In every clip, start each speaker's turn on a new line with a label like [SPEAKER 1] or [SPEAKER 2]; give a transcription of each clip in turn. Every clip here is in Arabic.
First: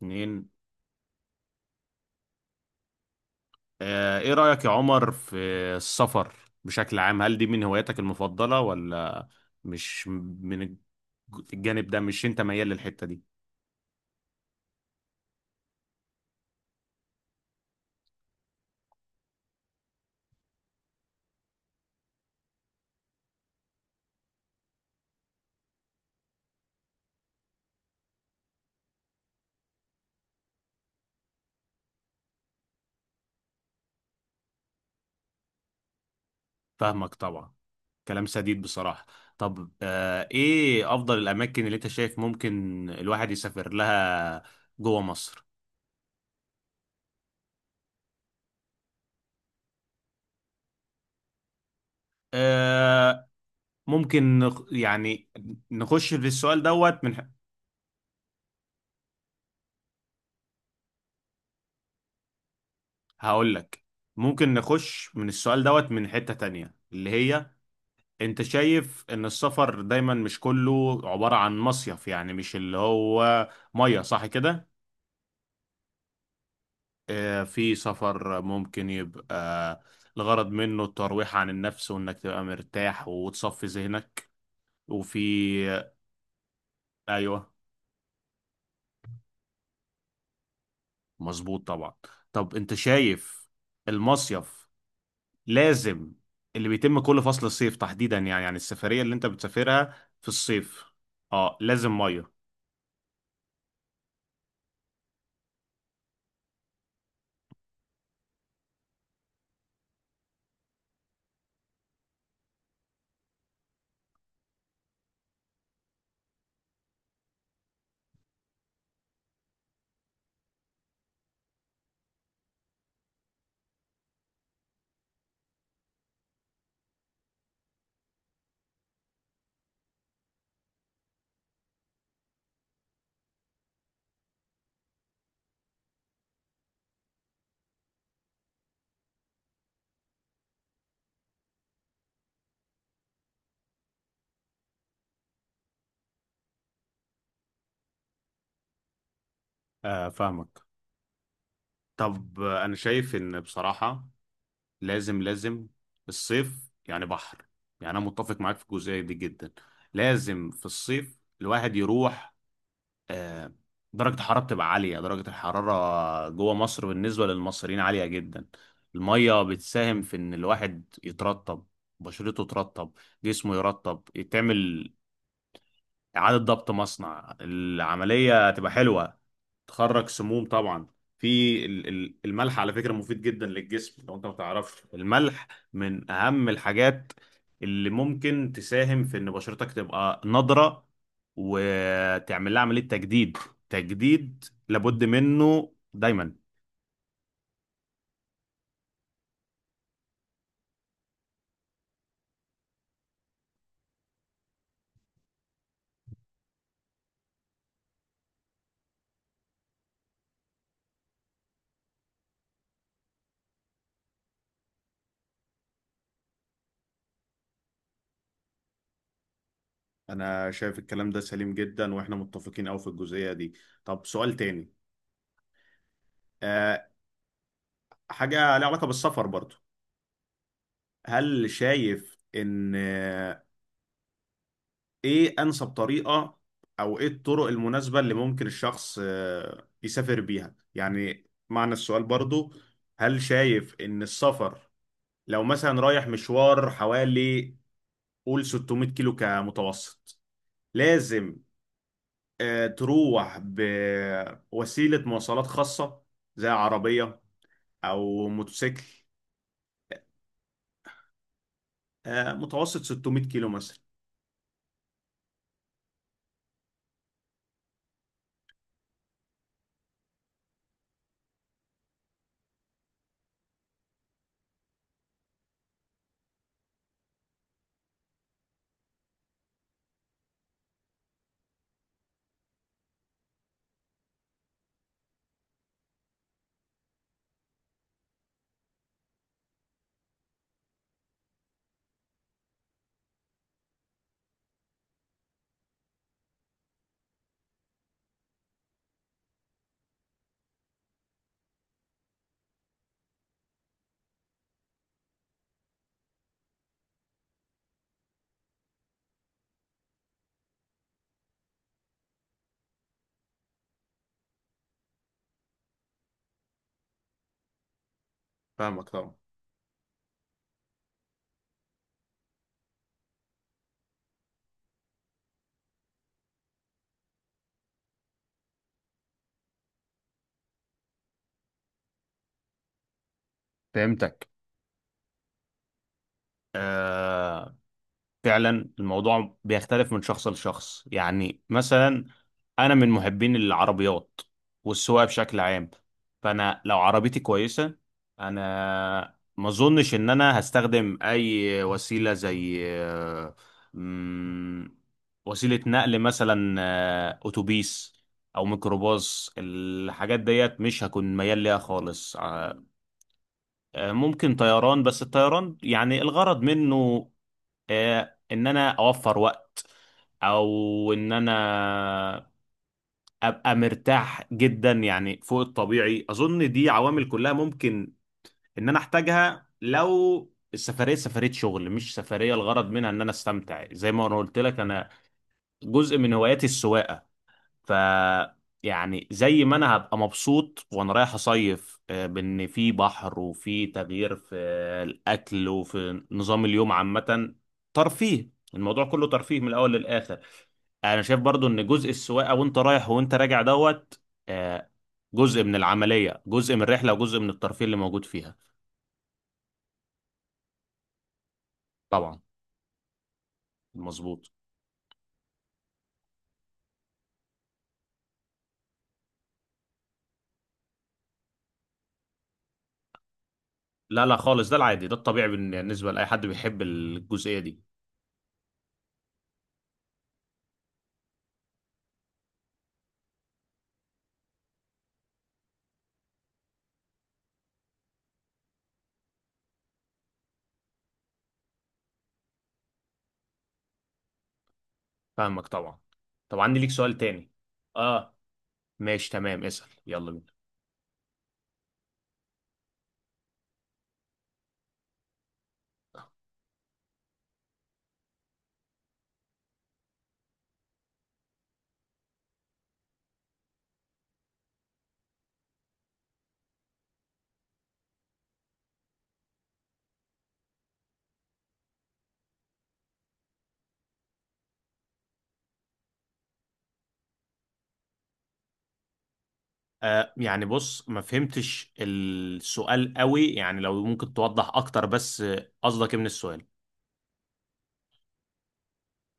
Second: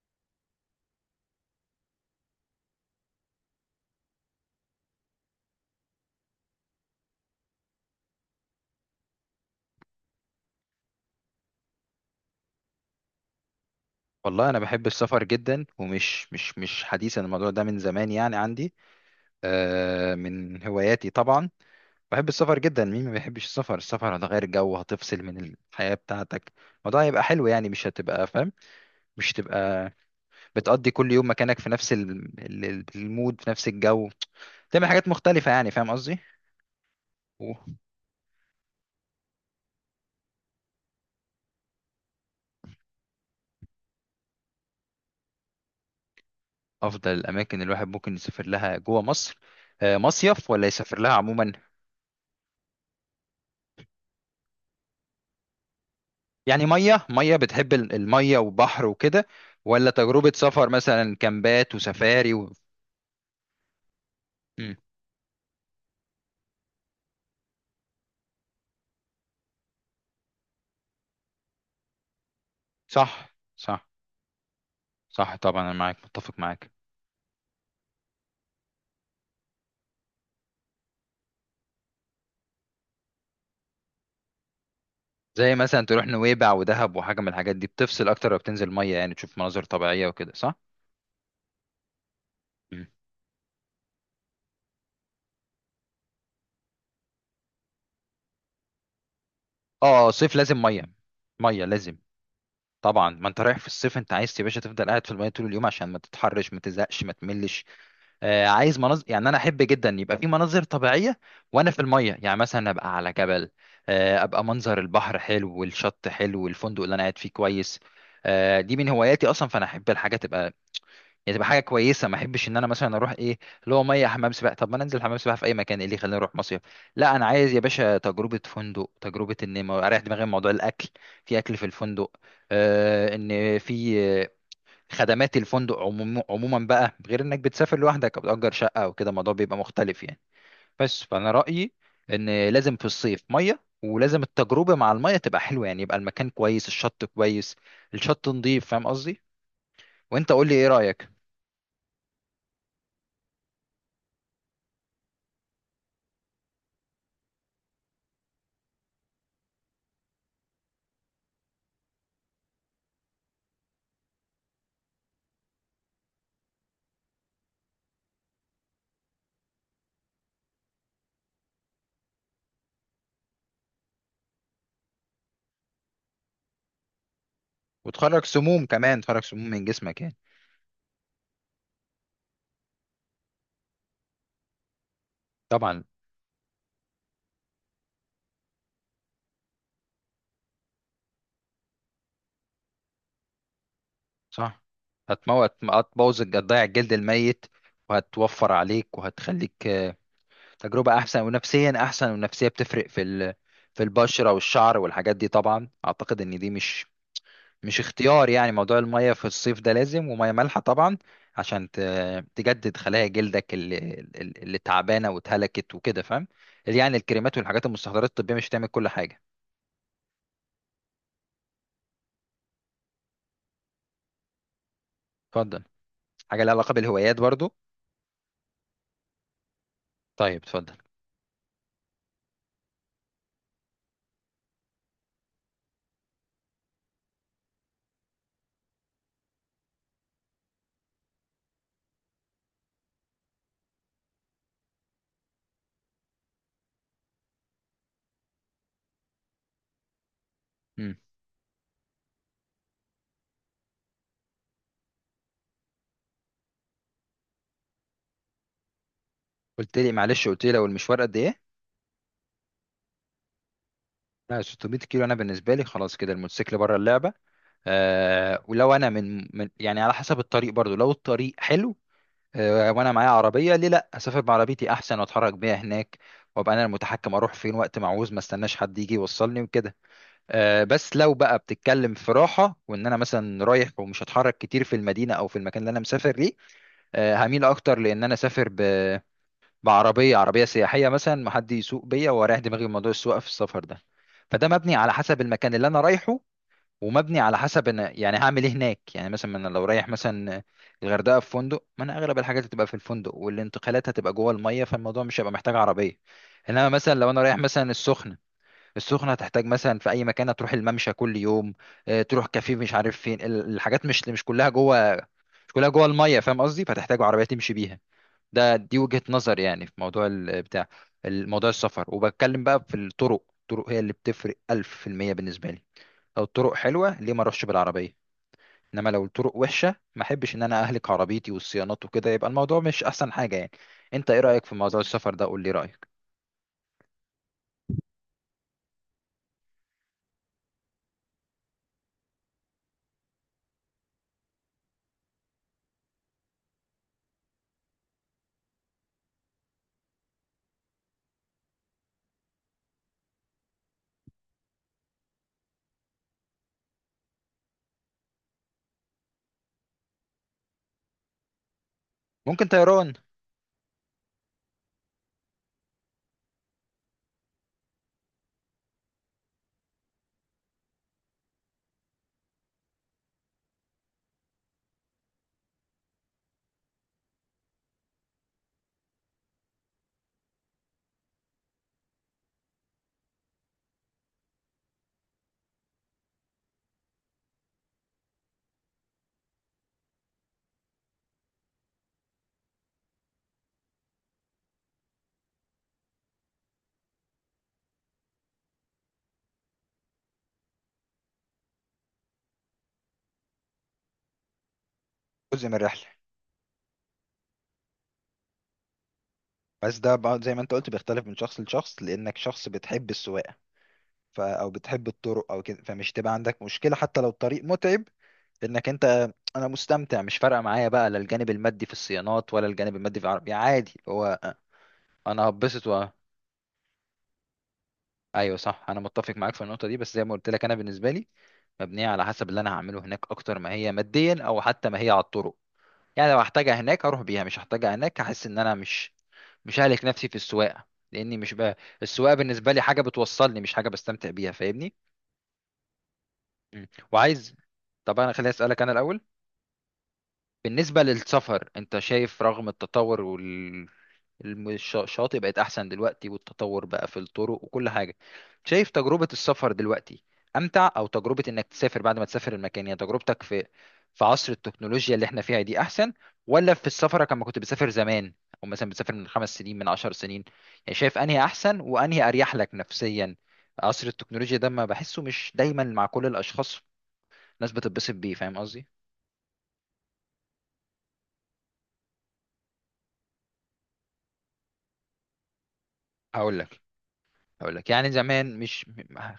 [SPEAKER 1] اتنين. ايه رأيك يا عمر في السفر بشكل عام؟ هل دي من هواياتك المفضلة ولا مش من الجانب ده؟ مش انت ميال للحتة دي؟
[SPEAKER 2] والله انا بحب السفر جدا، ومش مش مش حديث. أنا الموضوع ده من زمان يعني عندي، من هواياتي طبعا. بحب السفر جدا. مين ما بيحبش السفر؟ السفر هتغير جو، هتفصل من الحياة بتاعتك. الموضوع هيبقى حلو يعني، مش هتبقى فاهم، مش هتبقى بتقضي كل يوم مكانك في نفس المود، في نفس الجو. تعمل حاجات مختلفة يعني، فاهم قصدي.
[SPEAKER 1] فاهمك طبعا. كلام سديد بصراحة. طب ايه افضل الاماكن اللي انت شايف ممكن الواحد يسافر لها جوه مصر؟
[SPEAKER 2] وافضل الاماكن اللي الواحد ممكن يسافر لها جوه مصر، مصيف ولا يسافر لها عموما؟
[SPEAKER 1] آه، ممكن يعني نخش في السؤال
[SPEAKER 2] يعني
[SPEAKER 1] دوت
[SPEAKER 2] ميه ميه، بتحب الميه وبحر وكده، ولا تجربة سفر مثلا كامبات وسفاري
[SPEAKER 1] هقول لك. ممكن
[SPEAKER 2] مم.
[SPEAKER 1] نخش من السؤال دوت من حتة تانية، اللي هي انت شايف ان السفر دايما مش كله عبارة عن مصيف؟ يعني مش اللي
[SPEAKER 2] صح،
[SPEAKER 1] هو
[SPEAKER 2] صح،
[SPEAKER 1] مية، صح كده؟
[SPEAKER 2] صح. طبعا انا متفق معاك.
[SPEAKER 1] في سفر ممكن يبقى الغرض منه الترويح عن النفس وانك تبقى مرتاح وتصفي ذهنك.
[SPEAKER 2] زي
[SPEAKER 1] وفي
[SPEAKER 2] مثلا تروح نويبع ودهب وحاجة من
[SPEAKER 1] ايوه،
[SPEAKER 2] الحاجات دي، بتفصل اكتر لو بتنزل ميه، يعني تشوف مناظر طبيعية وكده، صح.
[SPEAKER 1] مظبوط طبعا. طب انت
[SPEAKER 2] مم.
[SPEAKER 1] شايف المصيف لازم، اللي بيتم كل فصل الصيف تحديدا، يعني السفرية اللي انت بتسافرها
[SPEAKER 2] اه،
[SPEAKER 1] في
[SPEAKER 2] صيف لازم ميه.
[SPEAKER 1] الصيف اه
[SPEAKER 2] ميه لازم.
[SPEAKER 1] لازم مية.
[SPEAKER 2] طبعا ما انت رايح في الصيف، انت عايز يا باشا تفضل قاعد في الميه طول اليوم عشان ما تتحرش، ما تزهقش، ما تملش. عايز مناظر، يعني انا احب جدا يبقى في مناظر طبيعيه وانا في الميه، يعني مثلا ابقى على جبل، ابقى منظر البحر حلو والشط حلو والفندق اللي انا قاعد فيه كويس. دي من هواياتي اصلا، فانا احب الحاجه تبقى، يعني تبقى حاجه كويسه. ما احبش ان انا مثلا اروح، ايه اللي هو، ميه حمام سباحه. طب ما انا انزل حمام سباحه في اي مكان، ايه اللي يخليني اروح مصيف؟ لا، انا عايز يا باشا تجربه فندق، تجربه ان اريح دماغي من موضوع الاكل، في اكل في الفندق، ان في خدمات الفندق. عموما بقى، غير انك بتسافر لوحدك او بتأجر شقة او كده، الموضوع بيبقى مختلف يعني. بس فانا رأيي ان لازم في الصيف مية، ولازم التجربة مع المية تبقى حلوة، يعني يبقى المكان كويس، الشط كويس، الشط نضيف، فاهم قصدي.
[SPEAKER 1] آه،
[SPEAKER 2] وانت قول
[SPEAKER 1] فاهمك.
[SPEAKER 2] لي ايه رأيك.
[SPEAKER 1] طب انا شايف ان بصراحة لازم لازم الصيف يعني بحر. يعني انا متفق معاك في الجزئيه دي جدا. لازم في الصيف الواحد يروح. آه، درجه الحراره بتبقى عاليه، درجه الحراره جوه مصر بالنسبه للمصريين عاليه جدا. الميه بتساهم في ان الواحد يترطب، بشرته ترطب، جسمه يرطب، يتعمل اعاده ضبط مصنع.
[SPEAKER 2] وتخرج
[SPEAKER 1] العمليه
[SPEAKER 2] سموم
[SPEAKER 1] تبقى
[SPEAKER 2] كمان،
[SPEAKER 1] حلوه.
[SPEAKER 2] تخرج سموم من جسمك
[SPEAKER 1] تخرج
[SPEAKER 2] يعني.
[SPEAKER 1] سموم طبعا. في الملح على فكرة مفيد جدا للجسم، لو انت ما تعرفش الملح
[SPEAKER 2] طبعا.
[SPEAKER 1] من اهم الحاجات اللي ممكن تساهم في ان بشرتك تبقى نضرة وتعمل لها عملية تجديد. تجديد
[SPEAKER 2] صح.
[SPEAKER 1] لابد
[SPEAKER 2] هتموت،
[SPEAKER 1] منه
[SPEAKER 2] هتبوظ،
[SPEAKER 1] دايما.
[SPEAKER 2] هتضيع الجلد الميت، وهتوفر عليك وهتخليك تجربة أحسن، ونفسيا أحسن. والنفسية بتفرق في في البشرة والشعر والحاجات دي طبعا. أعتقد إن دي مش اختيار. يعني موضوع المية في الصيف ده لازم، ومية مالحة طبعا، عشان تجدد خلايا جلدك اللي تعبانة واتهلكت وكده فاهم. يعني الكريمات والحاجات المستحضرات الطبية مش هتعمل كل حاجة.
[SPEAKER 1] انا شايف الكلام ده سليم جدا واحنا متفقين قوي في الجزئية دي. طب سؤال تاني.
[SPEAKER 2] اتفضل. حاجة لها علاقة
[SPEAKER 1] أه،
[SPEAKER 2] بالهوايات برضو.
[SPEAKER 1] حاجة لها علاقة بالسفر برضو.
[SPEAKER 2] طيب اتفضل.
[SPEAKER 1] هل شايف ان ايه انسب طريقة او ايه الطرق المناسبة اللي ممكن الشخص يسافر بيها؟ يعني معنى السؤال برضو، هل شايف ان السفر لو مثلا رايح مشوار حوالي قول 600 كيلو كمتوسط،
[SPEAKER 2] مم.
[SPEAKER 1] لازم تروح بوسيلة مواصلات خاصة زي عربية او موتوسيكل؟
[SPEAKER 2] قلت لي معلش، قلت لي لو المشوار قد إيه؟
[SPEAKER 1] متوسط 600 كيلو مثلا.
[SPEAKER 2] لا، 600 كيلو أنا بالنسبة لي خلاص كده، الموتوسيكل بره اللعبة. آه ولو انا من، يعني على حسب الطريق برضو. لو الطريق حلو، آه وانا معايا عربيه، ليه لا اسافر بعربيتي احسن، واتحرك بيها هناك، وابقى انا المتحكم اروح فين وقت ما عاوز، ما استناش حد يجي يوصلني وكده. آه، بس لو بقى بتتكلم في راحه، وان انا مثلا رايح ومش هتحرك كتير في المدينه او في المكان اللي انا مسافر ليه، آه هميل اكتر لان انا اسافر بعربيه، عربيه سياحيه مثلا، ما حد يسوق بيا واريح دماغي من موضوع السواقه في السفر ده. فده مبني على حسب المكان اللي انا رايحه، ومبني على حسب انا يعني هعمل ايه هناك. يعني مثلا انا لو رايح مثلا الغردقه في فندق، ما انا اغلب الحاجات هتبقى في الفندق والانتقالات هتبقى جوه الميه، فالموضوع مش هيبقى محتاج عربيه. انما مثلا لو انا رايح مثلا السخنه، السخنه هتحتاج، مثلا في اي مكان هتروح الممشى كل يوم، تروح كافيه، مش عارف فين الحاجات، مش كلها جوه، الميه، فاهم قصدي، فتحتاج عربيه تمشي بيها. ده دي
[SPEAKER 1] فاهمك
[SPEAKER 2] وجهه
[SPEAKER 1] طبعا.
[SPEAKER 2] نظر يعني في موضوع بتاع الموضوع السفر. وبتكلم بقى في الطرق. الطرق هي اللي بتفرق 1000% بالنسبه لي. لو الطرق حلوه ليه ما اروحش بالعربيه؟ انما لو الطرق وحشه، ما احبش ان انا اهلك عربيتي والصيانات وكده، يبقى الموضوع مش احسن حاجه يعني. انت ايه
[SPEAKER 1] فهمتك.
[SPEAKER 2] رايك في موضوع السفر ده؟ قول لي رايك.
[SPEAKER 1] فعلا الموضوع بيختلف من شخص لشخص. يعني مثلا انا من محبين العربيات والسواقه بشكل عام. فانا لو عربيتي كويسه، انا ما اظنش ان انا هستخدم اي وسيله زي مم، وسيله نقل، مثلا اتوبيس او ميكروباص. الحاجات ديت مش هكون ميال ليها خالص.
[SPEAKER 2] ممكن طيران.
[SPEAKER 1] ممكن طيران. بس الطيران يعني الغرض منه ان انا اوفر وقت او ان انا ابقى مرتاح جدا، يعني فوق الطبيعي. اظن دي عوامل كلها ممكن ان انا احتاجها لو السفريه سفريه شغل، مش سفريه الغرض منها ان انا استمتع. زي ما انا قلت لك، انا جزء من هواياتي السواقه. ف يعني زي ما انا هبقى مبسوط وانا رايح اصيف بان في بحر وفي تغيير في الاكل وفي نظام اليوم عامه. ترفيه، الموضوع كله ترفيه من الاول للاخر. انا شايف برضو ان جزء السواقه وانت رايح وانت راجع دوت آه، جزء
[SPEAKER 2] جزء
[SPEAKER 1] من
[SPEAKER 2] من الرحله.
[SPEAKER 1] العمليه، جزء من الرحله، وجزء من الترفيه اللي موجود فيها.
[SPEAKER 2] بس ده بقى زي ما انت قلت، بيختلف من شخص لشخص، لانك
[SPEAKER 1] طبعا،
[SPEAKER 2] شخص بتحب السواقه
[SPEAKER 1] مظبوط.
[SPEAKER 2] او بتحب الطرق او كده، فمش تبقى عندك مشكله حتى لو الطريق متعب. انك انت انا مستمتع، مش فارقه معايا بقى، لا الجانب المادي في الصيانات ولا الجانب المادي في العربيه، عادي
[SPEAKER 1] لا لا
[SPEAKER 2] هو.
[SPEAKER 1] خالص، ده العادي، ده
[SPEAKER 2] انا
[SPEAKER 1] الطبيعي
[SPEAKER 2] هبسط
[SPEAKER 1] بالنسبه لاي حد بيحب الجزئيه دي.
[SPEAKER 2] ايوه، صح، انا متفق معاك في النقطه دي، بس زي ما قلت لك انا بالنسبه لي مبنية على حسب اللي أنا هعمله هناك أكتر ما هي ماديا، أو حتى ما هي على الطرق. يعني لو هحتاجها هناك أروح بيها، مش هحتاجها هناك هحس إن أنا مش ههلك نفسي في السواقة، لأني مش بقى السواقة بالنسبة لي حاجة بتوصلني، مش حاجة بستمتع بيها، فاهمني؟
[SPEAKER 1] فاهمك طبعا. طب عندي
[SPEAKER 2] مم.
[SPEAKER 1] ليك سؤال تاني.
[SPEAKER 2] وعايز. طب أنا
[SPEAKER 1] اه،
[SPEAKER 2] خليني أسألك أنا الأول.
[SPEAKER 1] ماشي تمام، اسأل يلا بينا.
[SPEAKER 2] بالنسبة للسفر انت شايف، رغم التطور وال الم- الش- الشاطئ بقت احسن دلوقتي، والتطور بقى في الطرق وكل حاجة، شايف تجربة السفر دلوقتي امتع، او تجربة انك تسافر بعد ما تسافر المكان، يعني تجربتك في عصر التكنولوجيا اللي احنا فيها دي احسن، ولا في السفر كما كنت بتسافر زمان، او مثلا بتسافر من خمس سنين من عشر سنين؟ يعني شايف انهي احسن وانهي اريح لك نفسيا؟ عصر التكنولوجيا ده ما بحسه مش دايما مع كل الاشخاص، ناس بتتبسط بيه، فاهم قصدي.
[SPEAKER 1] آه، يعني بص ما فهمتش السؤال قوي. يعني لو ممكن توضح اكتر بس. قصدك ايه من
[SPEAKER 2] هقول
[SPEAKER 1] السؤال؟
[SPEAKER 2] لك هقول لك يعني زمان، مش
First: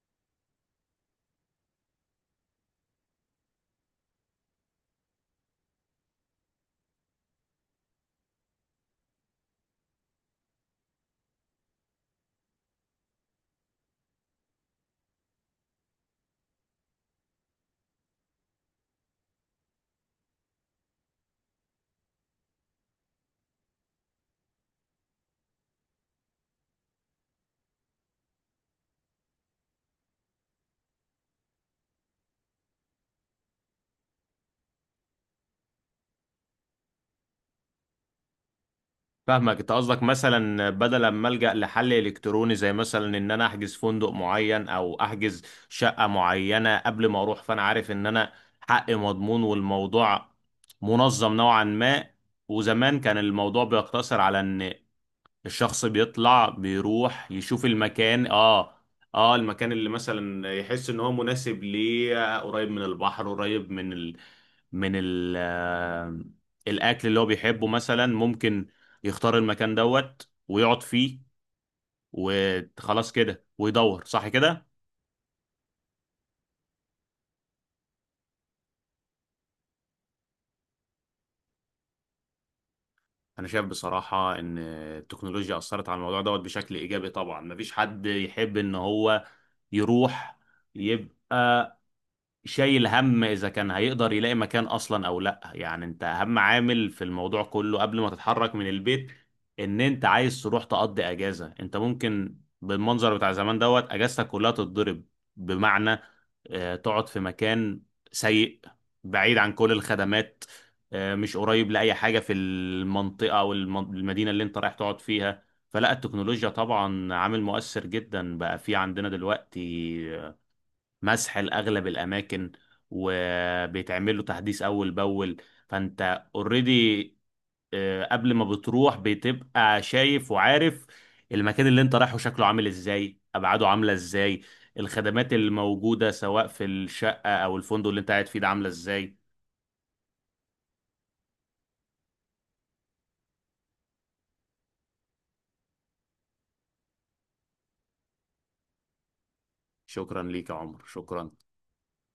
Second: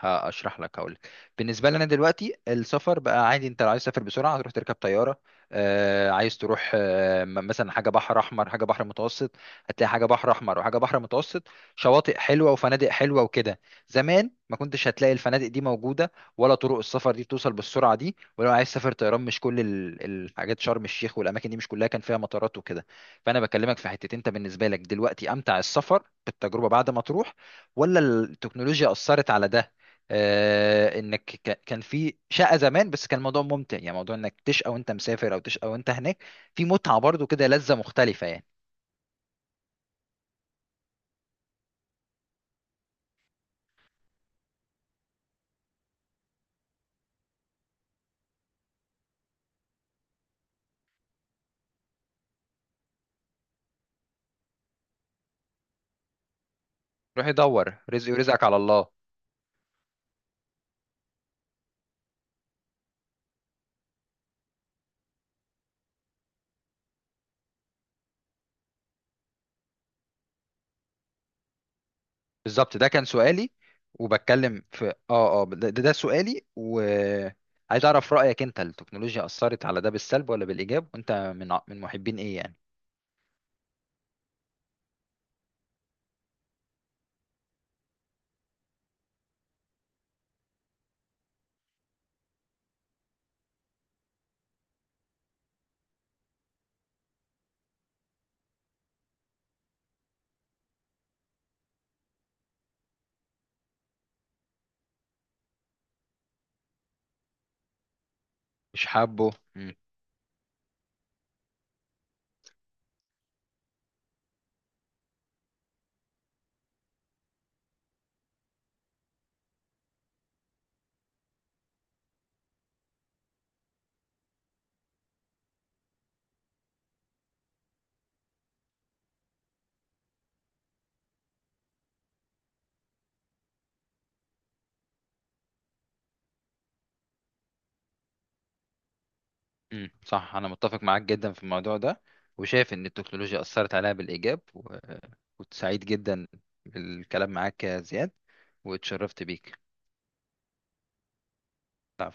[SPEAKER 2] هشرح لك، هقول لك. بالنسبه لنا دلوقتي السفر بقى عادي، انت لو عايز تسافر بسرعه هتروح تركب طياره. آه، عايز تروح، آه مثلا حاجه بحر احمر، حاجه بحر متوسط. هتلاقي حاجه بحر احمر وحاجه بحر متوسط، شواطئ حلوه وفنادق حلوه وكده. زمان ما كنتش هتلاقي الفنادق دي موجوده، ولا طرق السفر دي بتوصل بالسرعه دي. ولو عايز تسافر طيران، مش كل الحاجات، شرم الشيخ والاماكن دي مش كلها كان فيها مطارات وكده. فانا بكلمك في حتتين، انت بالنسبه لك دلوقتي امتع السفر بالتجربه بعد ما تروح، ولا التكنولوجيا أثرت على ده؟ آه، انك كان في شقة زمان، بس كان الموضوع ممتع، يعني موضوع انك تشقى وانت مسافر او تشقى وانت هناك، في متعة برضو كده، لذة مختلفة يعني.
[SPEAKER 1] فاهمك. انت قصدك مثلا بدل ما ألجأ لحل الكتروني، زي مثلا ان انا احجز فندق معين او احجز شقة معينة قبل ما اروح. فانا عارف ان انا حقي مضمون والموضوع منظم نوعا ما. وزمان كان الموضوع بيقتصر على ان الشخص بيطلع
[SPEAKER 2] روح
[SPEAKER 1] بيروح يشوف
[SPEAKER 2] يدور رزقي،
[SPEAKER 1] المكان.
[SPEAKER 2] ورزقك على
[SPEAKER 1] اه،
[SPEAKER 2] الله.
[SPEAKER 1] اه المكان اللي مثلا يحس ان هو مناسب ليه، قريب من البحر، قريب من ال... من ال... آه، الاكل اللي هو بيحبه مثلا. ممكن يختار المكان دوت ويقعد فيه
[SPEAKER 2] بالظبط، ده كان
[SPEAKER 1] وخلاص كده
[SPEAKER 2] سؤالي،
[SPEAKER 1] ويدور، صح
[SPEAKER 2] وبتكلم
[SPEAKER 1] كده.
[SPEAKER 2] في ده سؤالي، وعايز اعرف رأيك. انت التكنولوجيا أثرت على ده بالسلب ولا بالإيجاب؟ وانت من محبين ايه يعني؟
[SPEAKER 1] انا شايف بصراحة ان التكنولوجيا اثرت على الموضوع دوت بشكل ايجابي طبعا. مفيش حد يحب ان هو يروح يبقى شايل هم اذا كان هيقدر يلاقي مكان اصلا او لا. يعني انت اهم عامل في الموضوع كله قبل ما تتحرك من البيت، ان انت عايز تروح تقضي اجازة. انت ممكن بالمنظر بتاع زمان دوت اجازتك كلها تتضرب. بمعنى تقعد في مكان سيء
[SPEAKER 2] مش حابه.
[SPEAKER 1] بعيد عن كل الخدمات، مش قريب لأي حاجة في المنطقة او المدينة اللي انت رايح تقعد فيها. فلا، التكنولوجيا طبعا عامل مؤثر جدا بقى في عندنا دلوقتي. مسح لأغلب الأماكن وبيتعمل له تحديث أول بأول. فأنت اوريدي قبل ما بتروح بتبقى شايف وعارف المكان اللي انت رايحه شكله عامل ازاي، أبعاده عاملة ازاي، الخدمات الموجودة سواء في الشقة أو الفندق اللي انت قاعد فيه ده عاملة ازاي.
[SPEAKER 2] امم، صح، انا متفق معاك جدا في الموضوع ده، وشايف ان التكنولوجيا اثرت عليها بالايجاب كنت سعيد جدا بالكلام معاك يا زياد، واتشرفت بيك.
[SPEAKER 1] شكرا ليك يا عمر، شكرا.
[SPEAKER 2] العفو.